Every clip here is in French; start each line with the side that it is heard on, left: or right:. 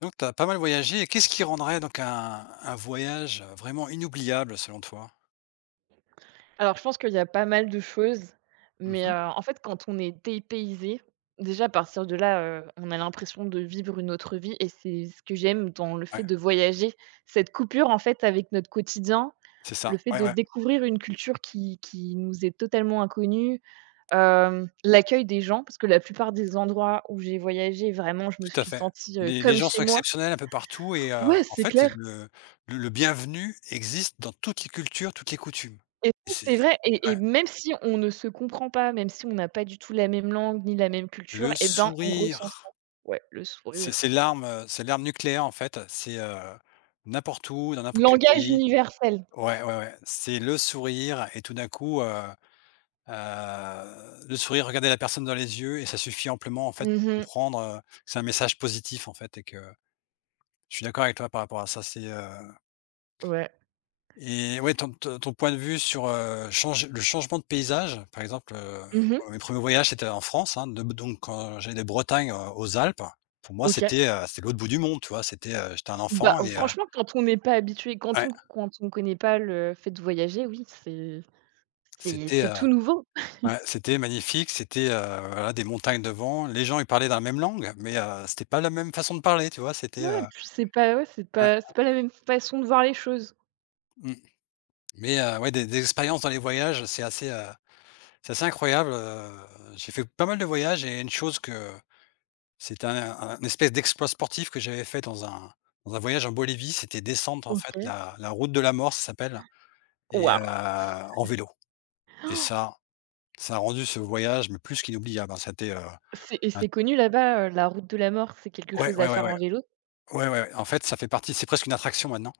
left: Donc tu as pas mal voyagé et qu'est-ce qui rendrait donc un voyage, vraiment inoubliable selon toi?
right: Alors, je pense qu'il y a pas mal de choses, mais,
left: Mmh.
right: en fait, quand on est dépaysé, déjà à partir de là, on a l'impression de vivre une autre vie et c'est ce que j'aime dans le fait
left: Ouais,
right: de voyager. Cette coupure, en fait, avec notre quotidien,
left: c'est
right: le
left: ça,
right: fait
left: ouais,
right: de
left: ouais,
right: découvrir une culture qui nous est totalement inconnue, l'accueil des gens, parce que la plupart des endroits où j'ai voyagé, vraiment, je me
left: tout à
right: suis
left: fait.
right: sentie,
left: Les
right: comme
left: gens
right: chez
left: sont
right: moi.
left: exceptionnels un peu partout et,
right: Ouais,
left: en
right: c'est
left: fait, il y a
right: clair.
left: le bienvenu existe dans toutes les cultures, toutes les coutumes.
right: Et
left: Et
right: ça,
left: c'est,
right: c'est vrai et
left: ouais,
right: même si on ne se comprend pas, même si on n'a pas du tout la même langue ni la même culture,
left: le
right: et ben, on ressent ça.
left: sourire,
right: Ouais, le
left: c'est
right: sourire.
left: c'est l'arme, c'est l'arme nucléaire, en fait, c'est, n'importe où, dans n'importe quel
right: Langage
left: pays.
right: universel.
left: Ouais, ouais, ouais, c'est le sourire et tout d'un coup. Le sourire, regarder la personne dans les yeux et ça suffit amplement, en fait,
right: Mmh
left: pour
right: mh.
left: comprendre, que c'est un message positif, en fait, et que je suis d'accord avec toi par rapport à ça.
right: Ouais.
left: Et, ouais, ton point de vue sur, changement de paysage, par exemple,
right: Mmh mh.
left: mes premiers voyages c'était en France, hein, de donc quand j'allais de Bretagne, aux Alpes, pour moi
right: OK.
left: c'était l'autre bout du monde, tu vois? C'était, j'étais un
right: Bah,
left: enfant et,
right: franchement, quand on n'est pas habitué, quand
left: ouais,
right: on connaît pas le fait de voyager, oui, c'est c'est
left: c'était,
right: c'est
left: heu,
right: tout nouveau.
left: ouais, c'était magnifique, c'était, voilà, des montagnes devant. Les gens, ils parlaient dans la même langue, mais, c'était pas la même façon de parler, tu vois? C'était,
right: Ouais, puis c'est pas ouais, c'est
left: ouais,
right: pas c'est pas la même façon de voir les choses.
left: mmh, mais, ouais, des expériences dans les voyages, c'est assez incroyable, j'ai fait pas mal de voyages et une chose que c'était un espèce d'exploit sportif que j'avais fait dans un voyage en Bolivie, c'était descendre, en fait,
right: OK.
left: la route de la mort, ça s'appelle, et,
right: Waouh!
left: en vélo, et ça a rendu ce voyage, mais plus qu'inoubliable, hein, c'était,
right: C'est et
left: un.
right: c'est connu là-bas, la route de la mort, c'est quelque
left: Ouais,
right: chose à
left: ouais, ouais,
right: faire en
left: ouais.
right: vélo?
left: Ouais, ouais, ouais. En fait, ça fait partie, c'est presque une attraction maintenant,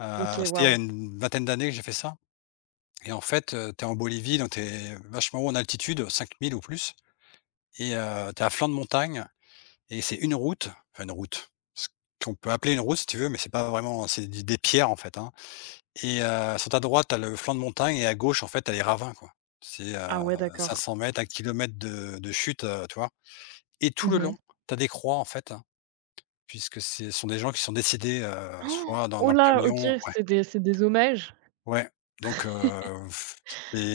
right: OK,
left: c'était il y a
right: waouh.
left: une vingtaine d'années que j'ai fait ça. Et en fait, tu en Bolivie, donc t'es vachement haut en altitude, 5 000 ou plus, et, tu à flanc de montagne, et c'est une route, enfin une route, ce qu'on peut appeler une route si tu veux, mais c'est pas vraiment, c'est des pierres, en fait, hein, et, sur ta droite, t'as le flanc de montagne et à gauche, en fait, t'as les ravins, quoi. C'est,
right: Ah ouais,
left: cinq
right: d'accord.
left: cents mètres 1 km de chute, tu vois? Et tout
right: Mmh
left: le
right: mh.
left: long, t'as des croix, en fait, hein, puisque ce sont des gens qui sont décédés,
right: Oh,
left: soit dans
right: oh
left: dans le
right: là, OK,
left: camion, ouais.
right: c'est des hommages?
left: Ouais, donc,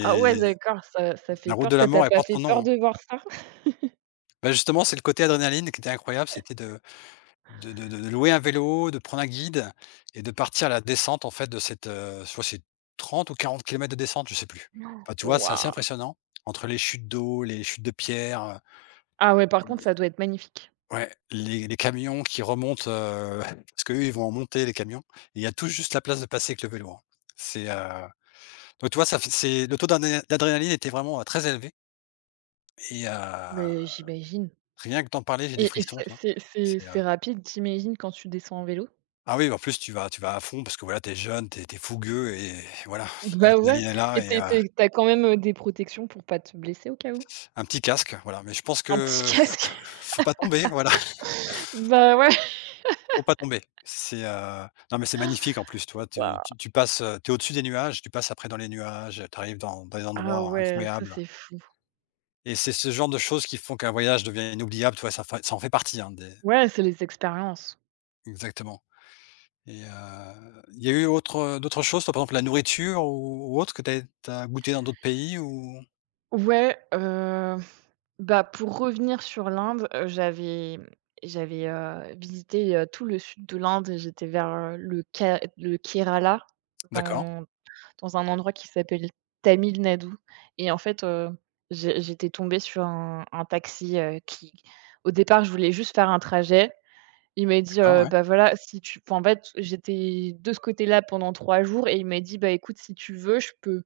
right: Ah ouais, d'accord, ça fait
left: la route
right: peur.
left: de la
right: Ça t'a
left: mort, elle
right: pas
left: porte
right: fait
left: son nom,
right: peur
left: hein.
right: de voir ça?
left: Bah, justement, c'est le côté adrénaline qui était incroyable, c'était de louer un vélo, de prendre un guide et de partir à la descente, en fait, de cette, je crois que c'est 30 ou 40 kilomètres de descente, je sais plus. Enfin, tu vois, c'est assez
right: Waouh!
left: impressionnant entre les chutes d'eau, les chutes de pierres,
right: Ah ouais, par contre, ça
left: heu,
right: doit être magnifique.
left: ouais, les camions qui remontent, parce que eux, ils vont en monter les camions et il y a tout juste la place de passer avec le vélo, hein. C'est, donc tu vois, ça fait c'est le taux d'adrénaline était vraiment, très élevé, et,
right: Mais j'imagine,
left: rien que d'en parler, j'ai des
right: et
left: frissons,
right: c'est
left: tu vois?
right: c'est c'est c'est rapide, j'imagine, quand tu descends en vélo?
left: Ah oui, en plus tu vas à fond parce que voilà, t'es jeune, t'es es fougueux et voilà,
right: Bah ouais,
left: l'adrénaline est
right: et
left: là,
right: tu
left: et,
right: es tu es tu as quand même, des protections pour pas te blesser au cas où?
left: un petit casque, voilà. Mais je pense
right: Un petit
left: que
right: casque?
left: faut pas tomber, voilà,
right: Bah ouais.
left: faut pas tomber. C'est, non, mais c'est magnifique en plus, toi, tu vois? Tu
right: Waouh!
left: tu tu passes, tu au-dessus des nuages, tu passes après dans les nuages, t'arrives dans des
right: Ah
left: endroits
right: ouais, ça,
left: incroyables
right: c'est fou.
left: et c'est ce genre de choses qui font qu'un voyage devient inoubliable, tu vois? Ça en fait partie, hein, des.
right: Ouais, c'est les expériences.
left: Exactement, et, il y a eu autre, d'autres choses, toi, par exemple la nourriture ou autre que t'as as goûté dans d'autres pays ou?
right: Ouais. Bah, pour revenir sur l'Inde, j'avais visité, tout le sud de l'Inde et j'étais vers, le Kerala,
left: D'accord,
right: dans un endroit qui s'appelle Tamil Nadu. Et en fait, j'étais tombée sur un taxi, qui, au départ, je voulais juste faire un trajet. Il m'a dit,
left: d'accord, ouais.
right: «Bah, voilà, si tu…» Enfin, en fait, j'étais de ce côté-là pendant 3 jours et il m'a dit: «Bah, écoute, si tu veux, je peux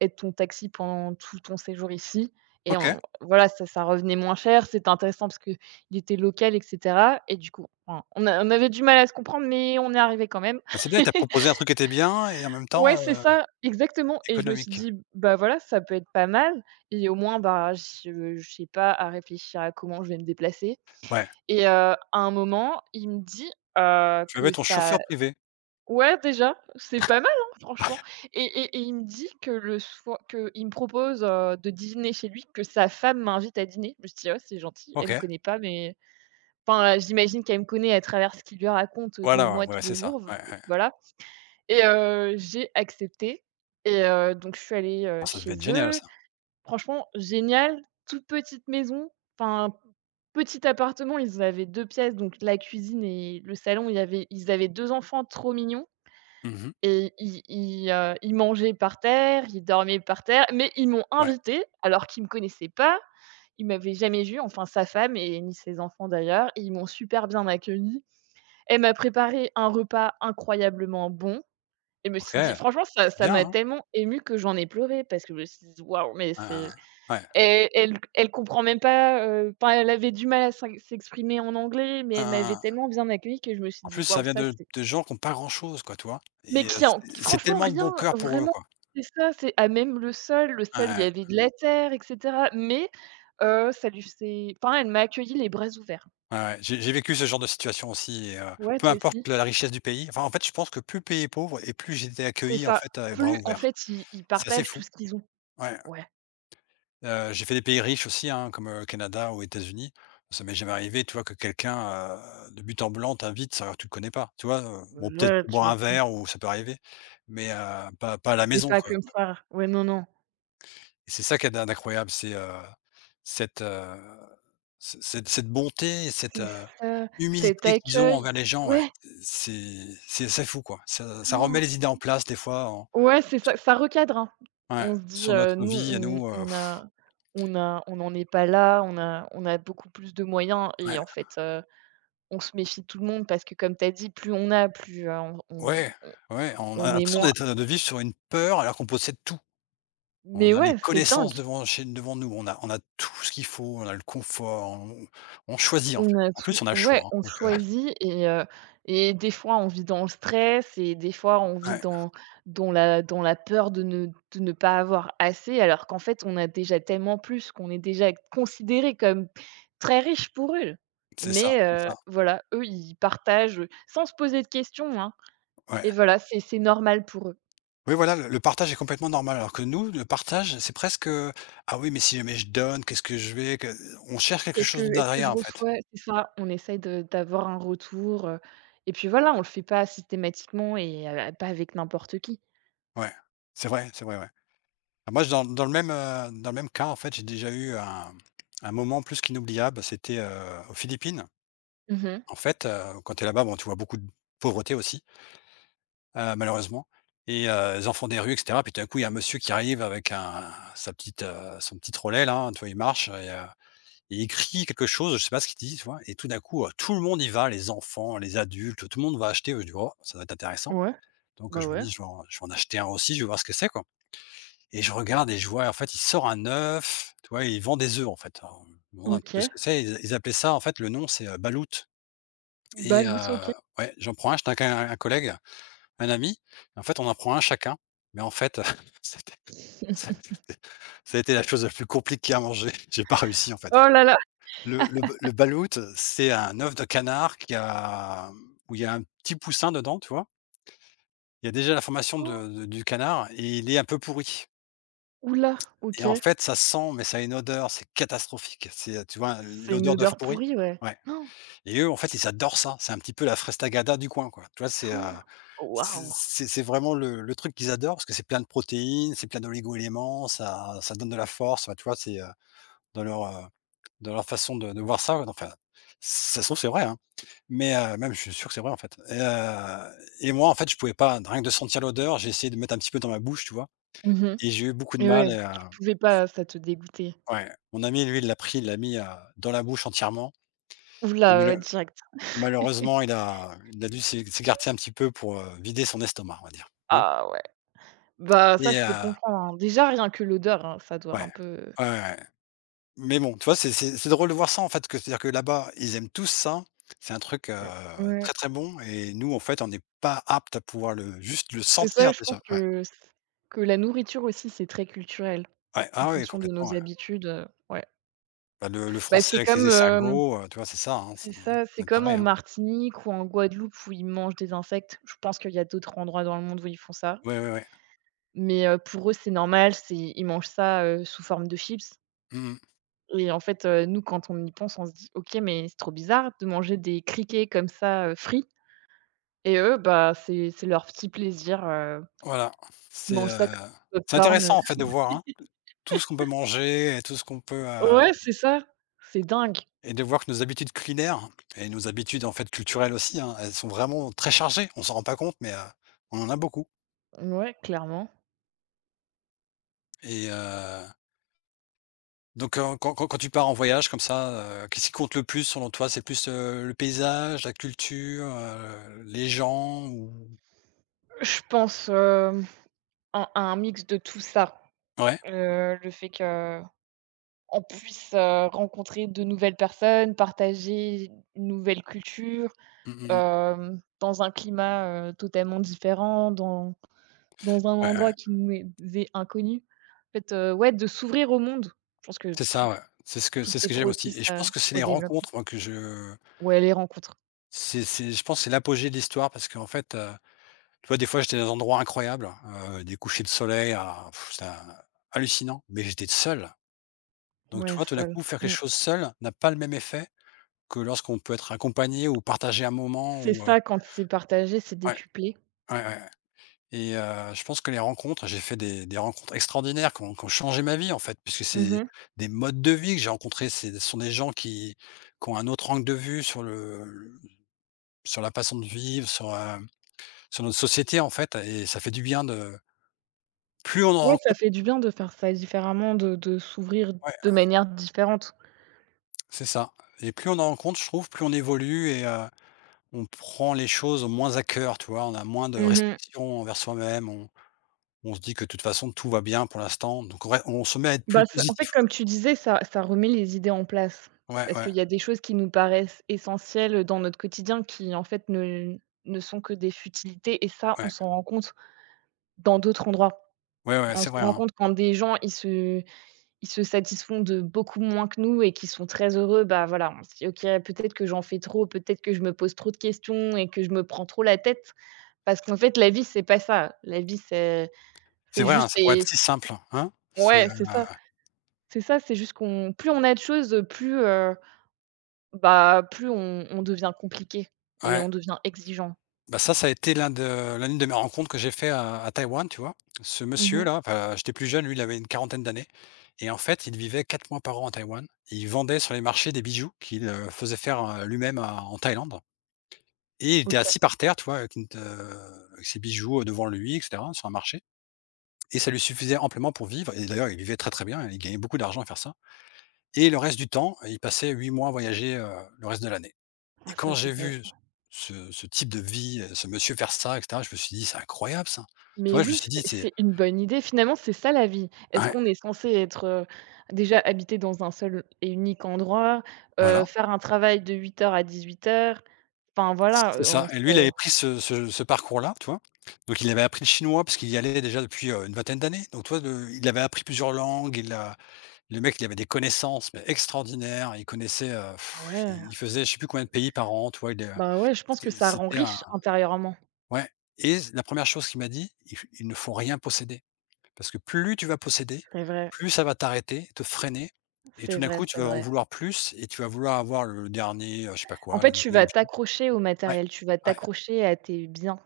right: être ton taxi pendant tout ton séjour ici.» Et
left: OK.
right: on voilà, ça revenait moins cher, c'était intéressant parce qu'il était local et cetera, et du coup, enfin, on avait du mal à se comprendre, mais on est arrivé quand même.
left: Bah, c'est bien, il t'a proposé un truc qui était bien et en même temps,
right: Ouais, c'est ça, exactement, et je me suis
left: économique.
right: dit: «Bah, voilà, ça peut être pas mal et au moins, bah, je sais pas, à réfléchir à comment je vais me déplacer.»
left: Ouais.
right: Et à un moment, il me dit,
left: Tu avais
right: que
left: ton chauffeur
right: ça
left: privé.
right: Ouais, déjà, c'est pas mal, hein, franchement. Et il me dit que le soir, que il me propose, de dîner chez lui, que sa femme m'invite à dîner. Je me suis dit: «Oh, c'est gentil, elle me
left: OK.
right: connaît pas, mais…» Enfin, là, j'imagine qu'elle me connaît à travers ce qu'il lui raconte de
left: Voilà,
right: moi
left: ouais,
right: tous
left: ouais, c'est
right: les
left: ça.
right: jours,
left: Ouais,
right: v
left: ouais.
right: voilà. Et j'ai accepté, et donc je suis allée,
left: Ah, ça devait être
right: chez
left: génial,
right: eux.
left: ça.
right: Franchement, génial, toute petite maison, enfin, petit appartement, ils avaient 2 pièces, donc la cuisine et le salon. Il y avait Ils avaient 2 enfants trop mignons.
left: Mmh mh.
right: Et ils mangeaient par terre, ils dormaient par terre, mais ils m'ont
left: Ouais.
right: invité, alors qu'ils me connaissaient pas. Ils m'avaient jamais vu, enfin sa femme, et ni ses enfants d'ailleurs, et ils m'ont super bien accueilli. Elle m'a préparé un repas incroyablement bon et me
left: OK,
right: suis dit,
left: c'est
right: franchement, ça
left: bien,
right: m'a
left: hein.
right: tellement émue que j'en ai pleuré, parce que je me suis dit: «Waouh, mais
left: Hein,
right: c'est…»
left: hein, ouais.
right: Elle comprend même pas, enfin elle avait du mal à s'exprimer en anglais, mais
left: Hein,
right: elle
left: hein,
right: m'avait
left: hein.
right: tellement bien accueilli que je me suis
left: En
right: dit:
left: plus, ça
right: «Waouh,
left: vient
right: ça
left: de
right: c'est…»
left: de gens qui ont pas grand-chose, quoi, tu vois?
right: Mais
left: Et,
right: qui en
left: c'est
right: franchement
left: tellement de bon
right: rien,
left: cœur pour eux,
right: vraiment,
left: quoi.
right: c'est ça, c'est à même le
left: Ouais,
right: sol, il y
left: ouais.
right: avait de la terre et cetera, mais ça lui faisait, enfin, elle m'a accueilli les bras ouverts.
left: Ouais, ouais. J'ai vécu ce genre de situation aussi, et,
right: «Ouais,
left: peu
right: toi aussi»,
left: importe la richesse du pays, enfin, en fait, je pense que plus le pays est pauvre et plus j'étais
right: c'est
left: accueilli, en
right: ça.
left: fait, à bras
right: Plus en
left: ouverts.
right: fait, ils
left: C'est assez
right: partagent tout
left: fou.
right: ce qu'ils ont.
left: Ouais.
right: Ouais,
left: J'ai fait des pays riches aussi, hein, comme, Canada ou États-Unis. Ça m'est jamais arrivé, tu vois, que quelqu'un, de but en blanc t'invite alors que tu le connais pas, tu vois? Bon, peut-être
right: ouais,
left: pour
right: tu
left: boire un
right: m'étonnes,
left: verre ou ça peut arriver, mais, pas à la
right: mais
left: maison,
right: pas
left: quoi.
right: comme ça. Ouais, non, non,
left: Et c'est ça qui est d'incroyable, c'est, cette, ce cette cette bonté et cette,
right: c'est ça, cet
left: humilité qu'ils ont
right: accueil.
left: envers les gens, ouais.
right: Ouais,
left: C'est fou, quoi. Ça remet les idées en place des fois en
right: ouais, c'est ça, ça recadre, hein.
left: ouais,
right: On se dit,
left: sur notre
right: nous,
left: vie à
right: on
left: nous,
right: on a on a on n'en est pas là, on a beaucoup plus de moyens et
left: ouais.
right: en fait, on se méfie de tout le monde parce que, comme tu as dit, plus on a, plus, on on
left: Ouais, ouais, on a
right: on est
left: l'impression
right: moins,
left: d'être, de vivre sur une peur alors qu'on possède tout. On
right: mais
left: a les
right: ouais, c'est dingue.
left: connaissances devant chez devant nous, on a tout ce qu'il faut, on a le confort, on choisit, en
right: On
left: fait.
right: a
left: En
right: tout,
left: plus, on a le
right: ouais,
left: choix, hein,
right: on
left: donc,
right: choisit, et des fois on vit dans le stress, et des fois on vit
left: ouais,
right: dans la peur de ne pas avoir assez, alors qu'en fait, on a déjà tellement plus, qu'on est déjà considéré comme très riche pour eux. Mais
left: c'est ça,
right: voilà, eux, ils partagent, sans se poser de questions, hein,
left: ouais.
right: et voilà, c'est normal pour eux.
left: Oui, voilà, le partage est complètement normal, alors que nous, le partage, c'est presque, «Ah oui, mais si jamais je donne, qu'est-ce que je vais? Que» on cherche quelque
right: Qu'est-ce que
left: chose
right: Est-ce que je
left: derrière, en fait.
right: reçois? C'est ça, on essaye de d'avoir un retour, et puis voilà, on le fait pas systématiquement et pas avec n'importe qui.
left: Ouais, c'est vrai, ouais. Ah, moi, je dans le même, dans le même cas, en fait, j'ai déjà eu un moment plus qu'inoubliable, c'était, aux Philippines.
right: Mmh.
left: En fait, quand tu es là-bas, bon, tu vois beaucoup de pauvreté aussi, malheureusement, et, les enfants des rues et cetera. Puis tout d'un coup, il y a un monsieur qui arrive avec un sa petite, son petit trolley là, hein, tu vois? Il marche et, et il crie quelque chose, je sais pas ce qu'il dit, tu vois? Et tout d'un coup, tout le monde y va, les enfants, les adultes, tout le monde va acheter. Je dis: «Oh, ça doit être intéressant».
right: Ouais,
left: Donc,
right: bah,
left: je me
right: ouais.
left: dis: «Je vais en acheter un aussi, je vais voir ce que c'est, quoi», et je regarde et je vois, en fait, il sort un œuf, tu vois? Il vend des œufs, en fait. Alors, je me demande un petit peu ce
right: OK,
left: que c'est. Ils appelaient ça, en fait, le nom, c'est, balout. Et,
right: baloute, OK.
left: ouais, j'en prends un, j'étais avec un collègue, un ami, en fait, on en prend un chacun, mais en fait, c'était ça a été ça a été la chose la plus compliquée à manger. J'ai pas réussi, en fait.
right: Oh là là!
left: Le balout, c'est un œuf de canard qui a où il y a un petit poussin dedans, tu vois? Il y a déjà la formation de du canard et il est un peu pourri,
right: Ouh là!
left: et
right: OK,
left: en fait, ça sent, mais ça a une odeur, c'est catastrophique. C'est, tu vois,
right: c'est une
left: l'odeur d'œuf
right: odeur
left: pourri?
right: pourrie, ouais.
left: Ouais.
right: Oh,
left: Et eux, en fait, ils adorent ça. C'est un petit peu la frestagada du coin, quoi. Tu vois, c'est,
right: oh,
left: c'est
right: waouh!
left: c'est c'est vraiment le truc qu'ils adorent parce que c'est plein de protéines, c'est plein d'oligo-éléments, ça donne de la force, enfin, tu vois? C'est, dans leur, heu, dans leur façon de voir ça, ouais, enfin, ça se trouve, c'est vrai, hein, mais, même je suis sûr que c'est vrai, en fait, et, et moi, en fait, je pouvais pas, rien que de sentir l'odeur, j'ai essayé de mettre un petit peu dans ma bouche, tu vois?
right: Mmh.
left: Et j'ai eu beaucoup de
right: Et
left: mal,
right: ouais,
left: et,
right: tu pouvais pas, ça te dégoûtait?
left: ouais, mon ami, lui, il l'a pris, il l'a mis, dans la bouche entièrement. Il me
right: Oula,
left: l'a.
right: ouais, direct.
left: Malheureusement, il a dû s'écarter un petit peu pour, vider son estomac, on va dire, hein,
right: Ah ouais. Bah, ça,
left: et,
right: je peux comprendre, hein. Déjà, rien que l'odeur, hein, ça doit
left: ouais.
right: un peu,
left: Ouais, ouais, ouais. Mais bon, tu vois, c'est drôle de voir ça, en fait, que c'est-à-dire que là-bas, ils aiment tous ça. C'est un truc,
right: heu, ouais.
left: très, très bon, et nous, en fait, on n'est pas apte à pouvoir le juste le
right: C'est ça,
left: sentir
right: je pense
left: déjà. Ouais.
right: que la nourriture aussi, c'est très culturel
left: Ouais.
right: en
left: Ah oui,
right: fonction de
left: complètement,
right: nos
left: ouais.
right: habitudes, ouais.
left: Bah, le
right: Bah,
left: français avec ses escargots, tu vois, c'est ça, hein,
right: c'est
left: c'est
right: ça, c'est
left: on est
right: comme
left: pareil,
right: en
left: hein.
right: Martinique ou en Guadeloupe où ils mangent des insectes. Je pense qu'il y a d'autres endroits dans le monde où ils font ça,
left: Ouais, ouais, ouais.
right: mais pour eux, c'est normal, c'est ils mangent ça, sous forme de chips,
left: Mmh.
right: et en fait, nous, quand on y pense, on se dit: «OK, mais c'est trop bizarre de manger des criquets comme ça, frits.» Et eux, bah, c'est leur petit plaisir,
left: Voilà.
right: ils
left: C'est,
right: mangent
left: heu,
right: ça comme du
left: c'est
right: popcorn,
left: intéressant, en fait, de voir, hein, tout ce qu'on peut manger et tout ce qu'on peut.
right: ouais, c'est ça, c'est dingue.
left: Et de voir que nos habitudes culinaires et nos habitudes, en fait, culturelles aussi, hein, elles sont vraiment très chargées. On s'en rend pas compte, mais, on en a beaucoup
right: Ouais, clairement.
left: et donc quand tu pars en voyage comme ça, qu'est-ce qui compte le plus selon toi? C'est plus, le paysage, la culture, les gens, ou
right: Je pense, à un mix de tout ça.
left: ouais,
right: Le fait qu'on puisse, rencontrer de nouvelles personnes, partager une nouvelle culture,
left: mmh mh mh.
right: dans un climat, totalement différent, dans un
left: Ouais, ouais.
right: endroit qui nous est inconnu. En fait, ouais, de s'ouvrir au monde. Je pense que
left: C'est
right: tout
left: ça, ouais. C'est ce que
right: tout
left: c'est ce
right: est
left: que j'aime aussi,
right: propice,
left: et je pense que c'est
right: au
left: les
right: développement.
left: rencontres, moi, que je
right: Ouais, les rencontres.
left: c'est je pense, que c'est l'apogée de l'histoire, parce qu'en fait. Tu vois, des fois, j'étais dans des endroits incroyables, des couchers de soleil à pff, c'était ha hallucinant, mais j'étais seul. Donc tu
right: Ouais,
left: vois, tout d'un
right: ça,
left: coup, faire quelque
right: mmh.
left: chose seul n'a pas le même effet que lorsqu'on peut être accompagné ou partager un moment,
right: C'est
left: ou.
right: ça, quand c'est partagé, c'est
left: Ouais,
right: décuplé.
left: ouais, ouais, ouais, et je pense que les rencontres, j'ai fait des rencontres extraordinaires qui ont changé ma vie, en fait, puisque c'est
right: Mmh.
left: des modes de vie que j'ai rencontrés. C'est ce sont des gens qui ont un autre angle de vue sur le sur la façon de vivre, sur, sur notre société, en fait, et ça fait du bien de plus on en
right: Ouais,
left: rencontre.
right: ça fait du bien de faire ça différemment, de s'ouvrir
left: Ouais.
right: de manière différente.
left: C'est ça, et plus on en rencontre, je trouve, plus on évolue, et on prend les choses moins à cœur, tu vois? On a moins de
right: Mmh.
left: restrictions envers soi-même, on se dit que de toute façon tout va bien pour l'instant, donc ouais, on se met à être
right: Bah,
left: plus
right: ça, en
left: positif,
right: fait,
left: ouais.
right: comme tu disais, ça remet les idées en place.
left: Ouais,
right: Parce
left: ouais,
right: qu'il y a des choses qui nous paraissent essentielles dans notre quotidien qui, en fait, ne sont que des futilités, et ça, on
left: ouais.
right: s'en rend compte dans d'autres endroits.
left: Ouais, ouais,
right: On se
left: c'est vrai,
right: rend
left: hein.
right: compte quand des gens, ils se satisfont de beaucoup moins que nous et qui sont très heureux, bah, voilà, on se dit: «OK, peut-être que j'en fais trop, peut-être que je me pose trop de questions et que je me prends trop la tête.» Parce qu'en fait, la vie, c'est pas ça. La vie, c'est
left: C'est vrai, hein,
right: juste
left: ça pourrait
right: des
left: être si simple, hein?
right: ouais, c'est ça. C'est ça, c'est juste qu'on plus on a de choses, plus, bah, plus on devient compliqué et
left: Ouais.
right: on devient exigeant.
left: Bah, ça a été l'une de mes rencontres que j'ai fait à Taïwan, tu vois? Ce
right: Mmh mh.
left: monsieur-là, enfin, j'étais plus jeune, lui, il avait une quarantaine d'années, et en fait, il vivait 4 mois par an à Taïwan. Il vendait sur les marchés des bijoux qu'il, faisait faire, lui-même à en Thaïlande. Et il était
right: OK.
left: assis par terre, tu vois, avec une t avec ses bijoux, devant lui, et cetera, sur un marché, et ça lui suffisait amplement pour vivre, et d'ailleurs il vivait très, très bien, il gagnait beaucoup d'argent à faire ça, et le reste du temps, il passait 8 mois à voyager, le reste de l'année,
right: Ah,
left: et quand
right: ça, c'est
left: j'ai
right: pas.
left: vu ce type de vie, ce monsieur faire ça, et cetera, je me suis dit: «C'est incroyable ça!» Tu
right: Mais
left: vois? Je me
right: oui,
left: suis
right: c'est
left: dit: «C'est»
right: c'est une bonne idée. Finalement, c'est ça, la vie. Est-ce
left: ouais,
right: qu'on est censé être, déjà habiter dans un seul et unique endroit,
left: voilà,
right: faire un travail de 8 heures à 18 heures. Enfin, voilà,
left: c'est
right: on
left: ça, et lui, il
right: serait
left: avait pris ce parcours-là, tu vois? Donc il avait appris le chinois parce qu'il y allait déjà depuis, une vingtaine d'années, donc tu vois, de il avait appris plusieurs langues, il a... Le mec, il avait des connaissances, mais extraordinaires. Il connaissait, pff,
right: ouais,
left: il faisait je sais plus combien de pays par an, tu vois? Il est,
right: bah, ouais, je pense que
left: c'était
right: ça rend
left: c'était un
right: riche intérieurement.
left: Ouais, et la première chose qu'il m'a dit: «Il ne faut rien posséder, parce que plus tu vas posséder,
right: C'est vrai.
left: plus ça va t'arrêter, te freiner, et
right: C'est
left: tout d'un
right: vrai,
left: coup, tu
right: c'est
left: vas en
right: vrai.
left: vouloir plus, et tu vas vouloir avoir le dernier, je sais pas
right: En
left: quoi,
right: fait,
left: le
right: tu
left: dernier
right: vas
left: objet».
right: t'accrocher au
left: Ouais,
right: matériel, tu vas
left: ouais,
right: t'accrocher à tes biens.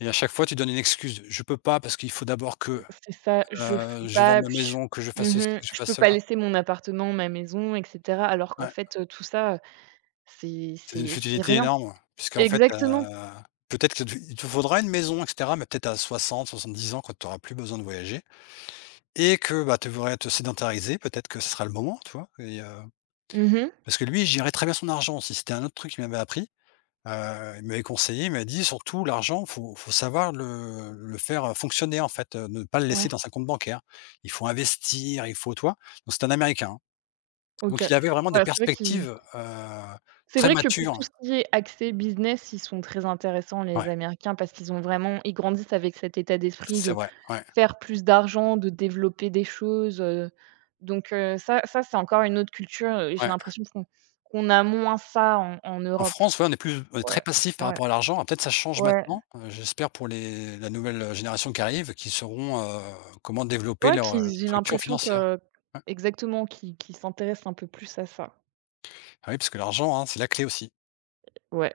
left: et à chaque fois, tu donnes une excuse: «Je peux pas parce qu'il faut d'abord que,
right: C'est ça, je f
left: heu, je vende
right: bah,
left: ma
right: puis
left: maison, que je
right: je
left: fasse ceci,
right: mmh
left: que je
right: je
left: fasse
right: peux pas
left: cela».
right: laisser mon appartement, ma maison et cetera, alors qu'en
left: Ouais.
right: fait, tout ça, c'est
left: C'est d'une
right: c'est c'est
left: futilité
right: rien.
left: énorme, puisqu'en fait,
right: Exactement.
left: peut-être que tu il te faudra une maison, et cetera, mais peut-être à 70 ans, quand tu auras plus besoin de voyager et que, bah, tu voudrais te sédentariser, peut-être que ce sera le moment, tu vois? Et
right: Mmh.
left: parce que lui, il gérait très bien son argent aussi, c'était un autre truc qu'il m'avait appris. Il m'avait conseillé, il m'a dit: «Surtout l'argent, faut savoir le faire, fonctionner en fait, ne pas le laisser
right: Ouais,
left: dans un compte bancaire. Il faut investir, il faut» tu vois? Donc c'est un Américain, hein.
right: OK.
left: Donc il avait vraiment des
right: Ouais, c'est vrai qu'il
left: perspectives,
right: C'est
left: très
right: vrai que pour tout
left: matures.
right: ce qui est accès business, ils sont très intéressants,
left: Ouais,
right: les Américains, parce qu'ils ont vraiment ils grandissent avec cet état d'esprit
left: c'est
right: de
left: vrai, ouais,
right: faire plus d'argent, de développer des choses, donc ça, ça, c'est encore une autre culture, et j'ai
left: ouais.
right: l'impression qu'on a moins ça en
left: En
right: Europe.
left: France, ouais, on est plus on est très
right: Ouais,
left: passif par
right: ouais,
left: rapport à l'argent. Ah, peut-être ça change
right: ouais,
left: maintenant, j'espère pour les la nouvelle, génération qui arrive, qui sauront, comment développer
right: ouais,
left: leur,
right: qui j'ai
left: structure
right: l'impression
left: financière.
right: que
left: Ouais.
right: exactement, qu'ils s'intéressent un peu plus à ça.
left: Ah oui, parce que l'argent, hein, c'est la clé aussi.
right: Ouais.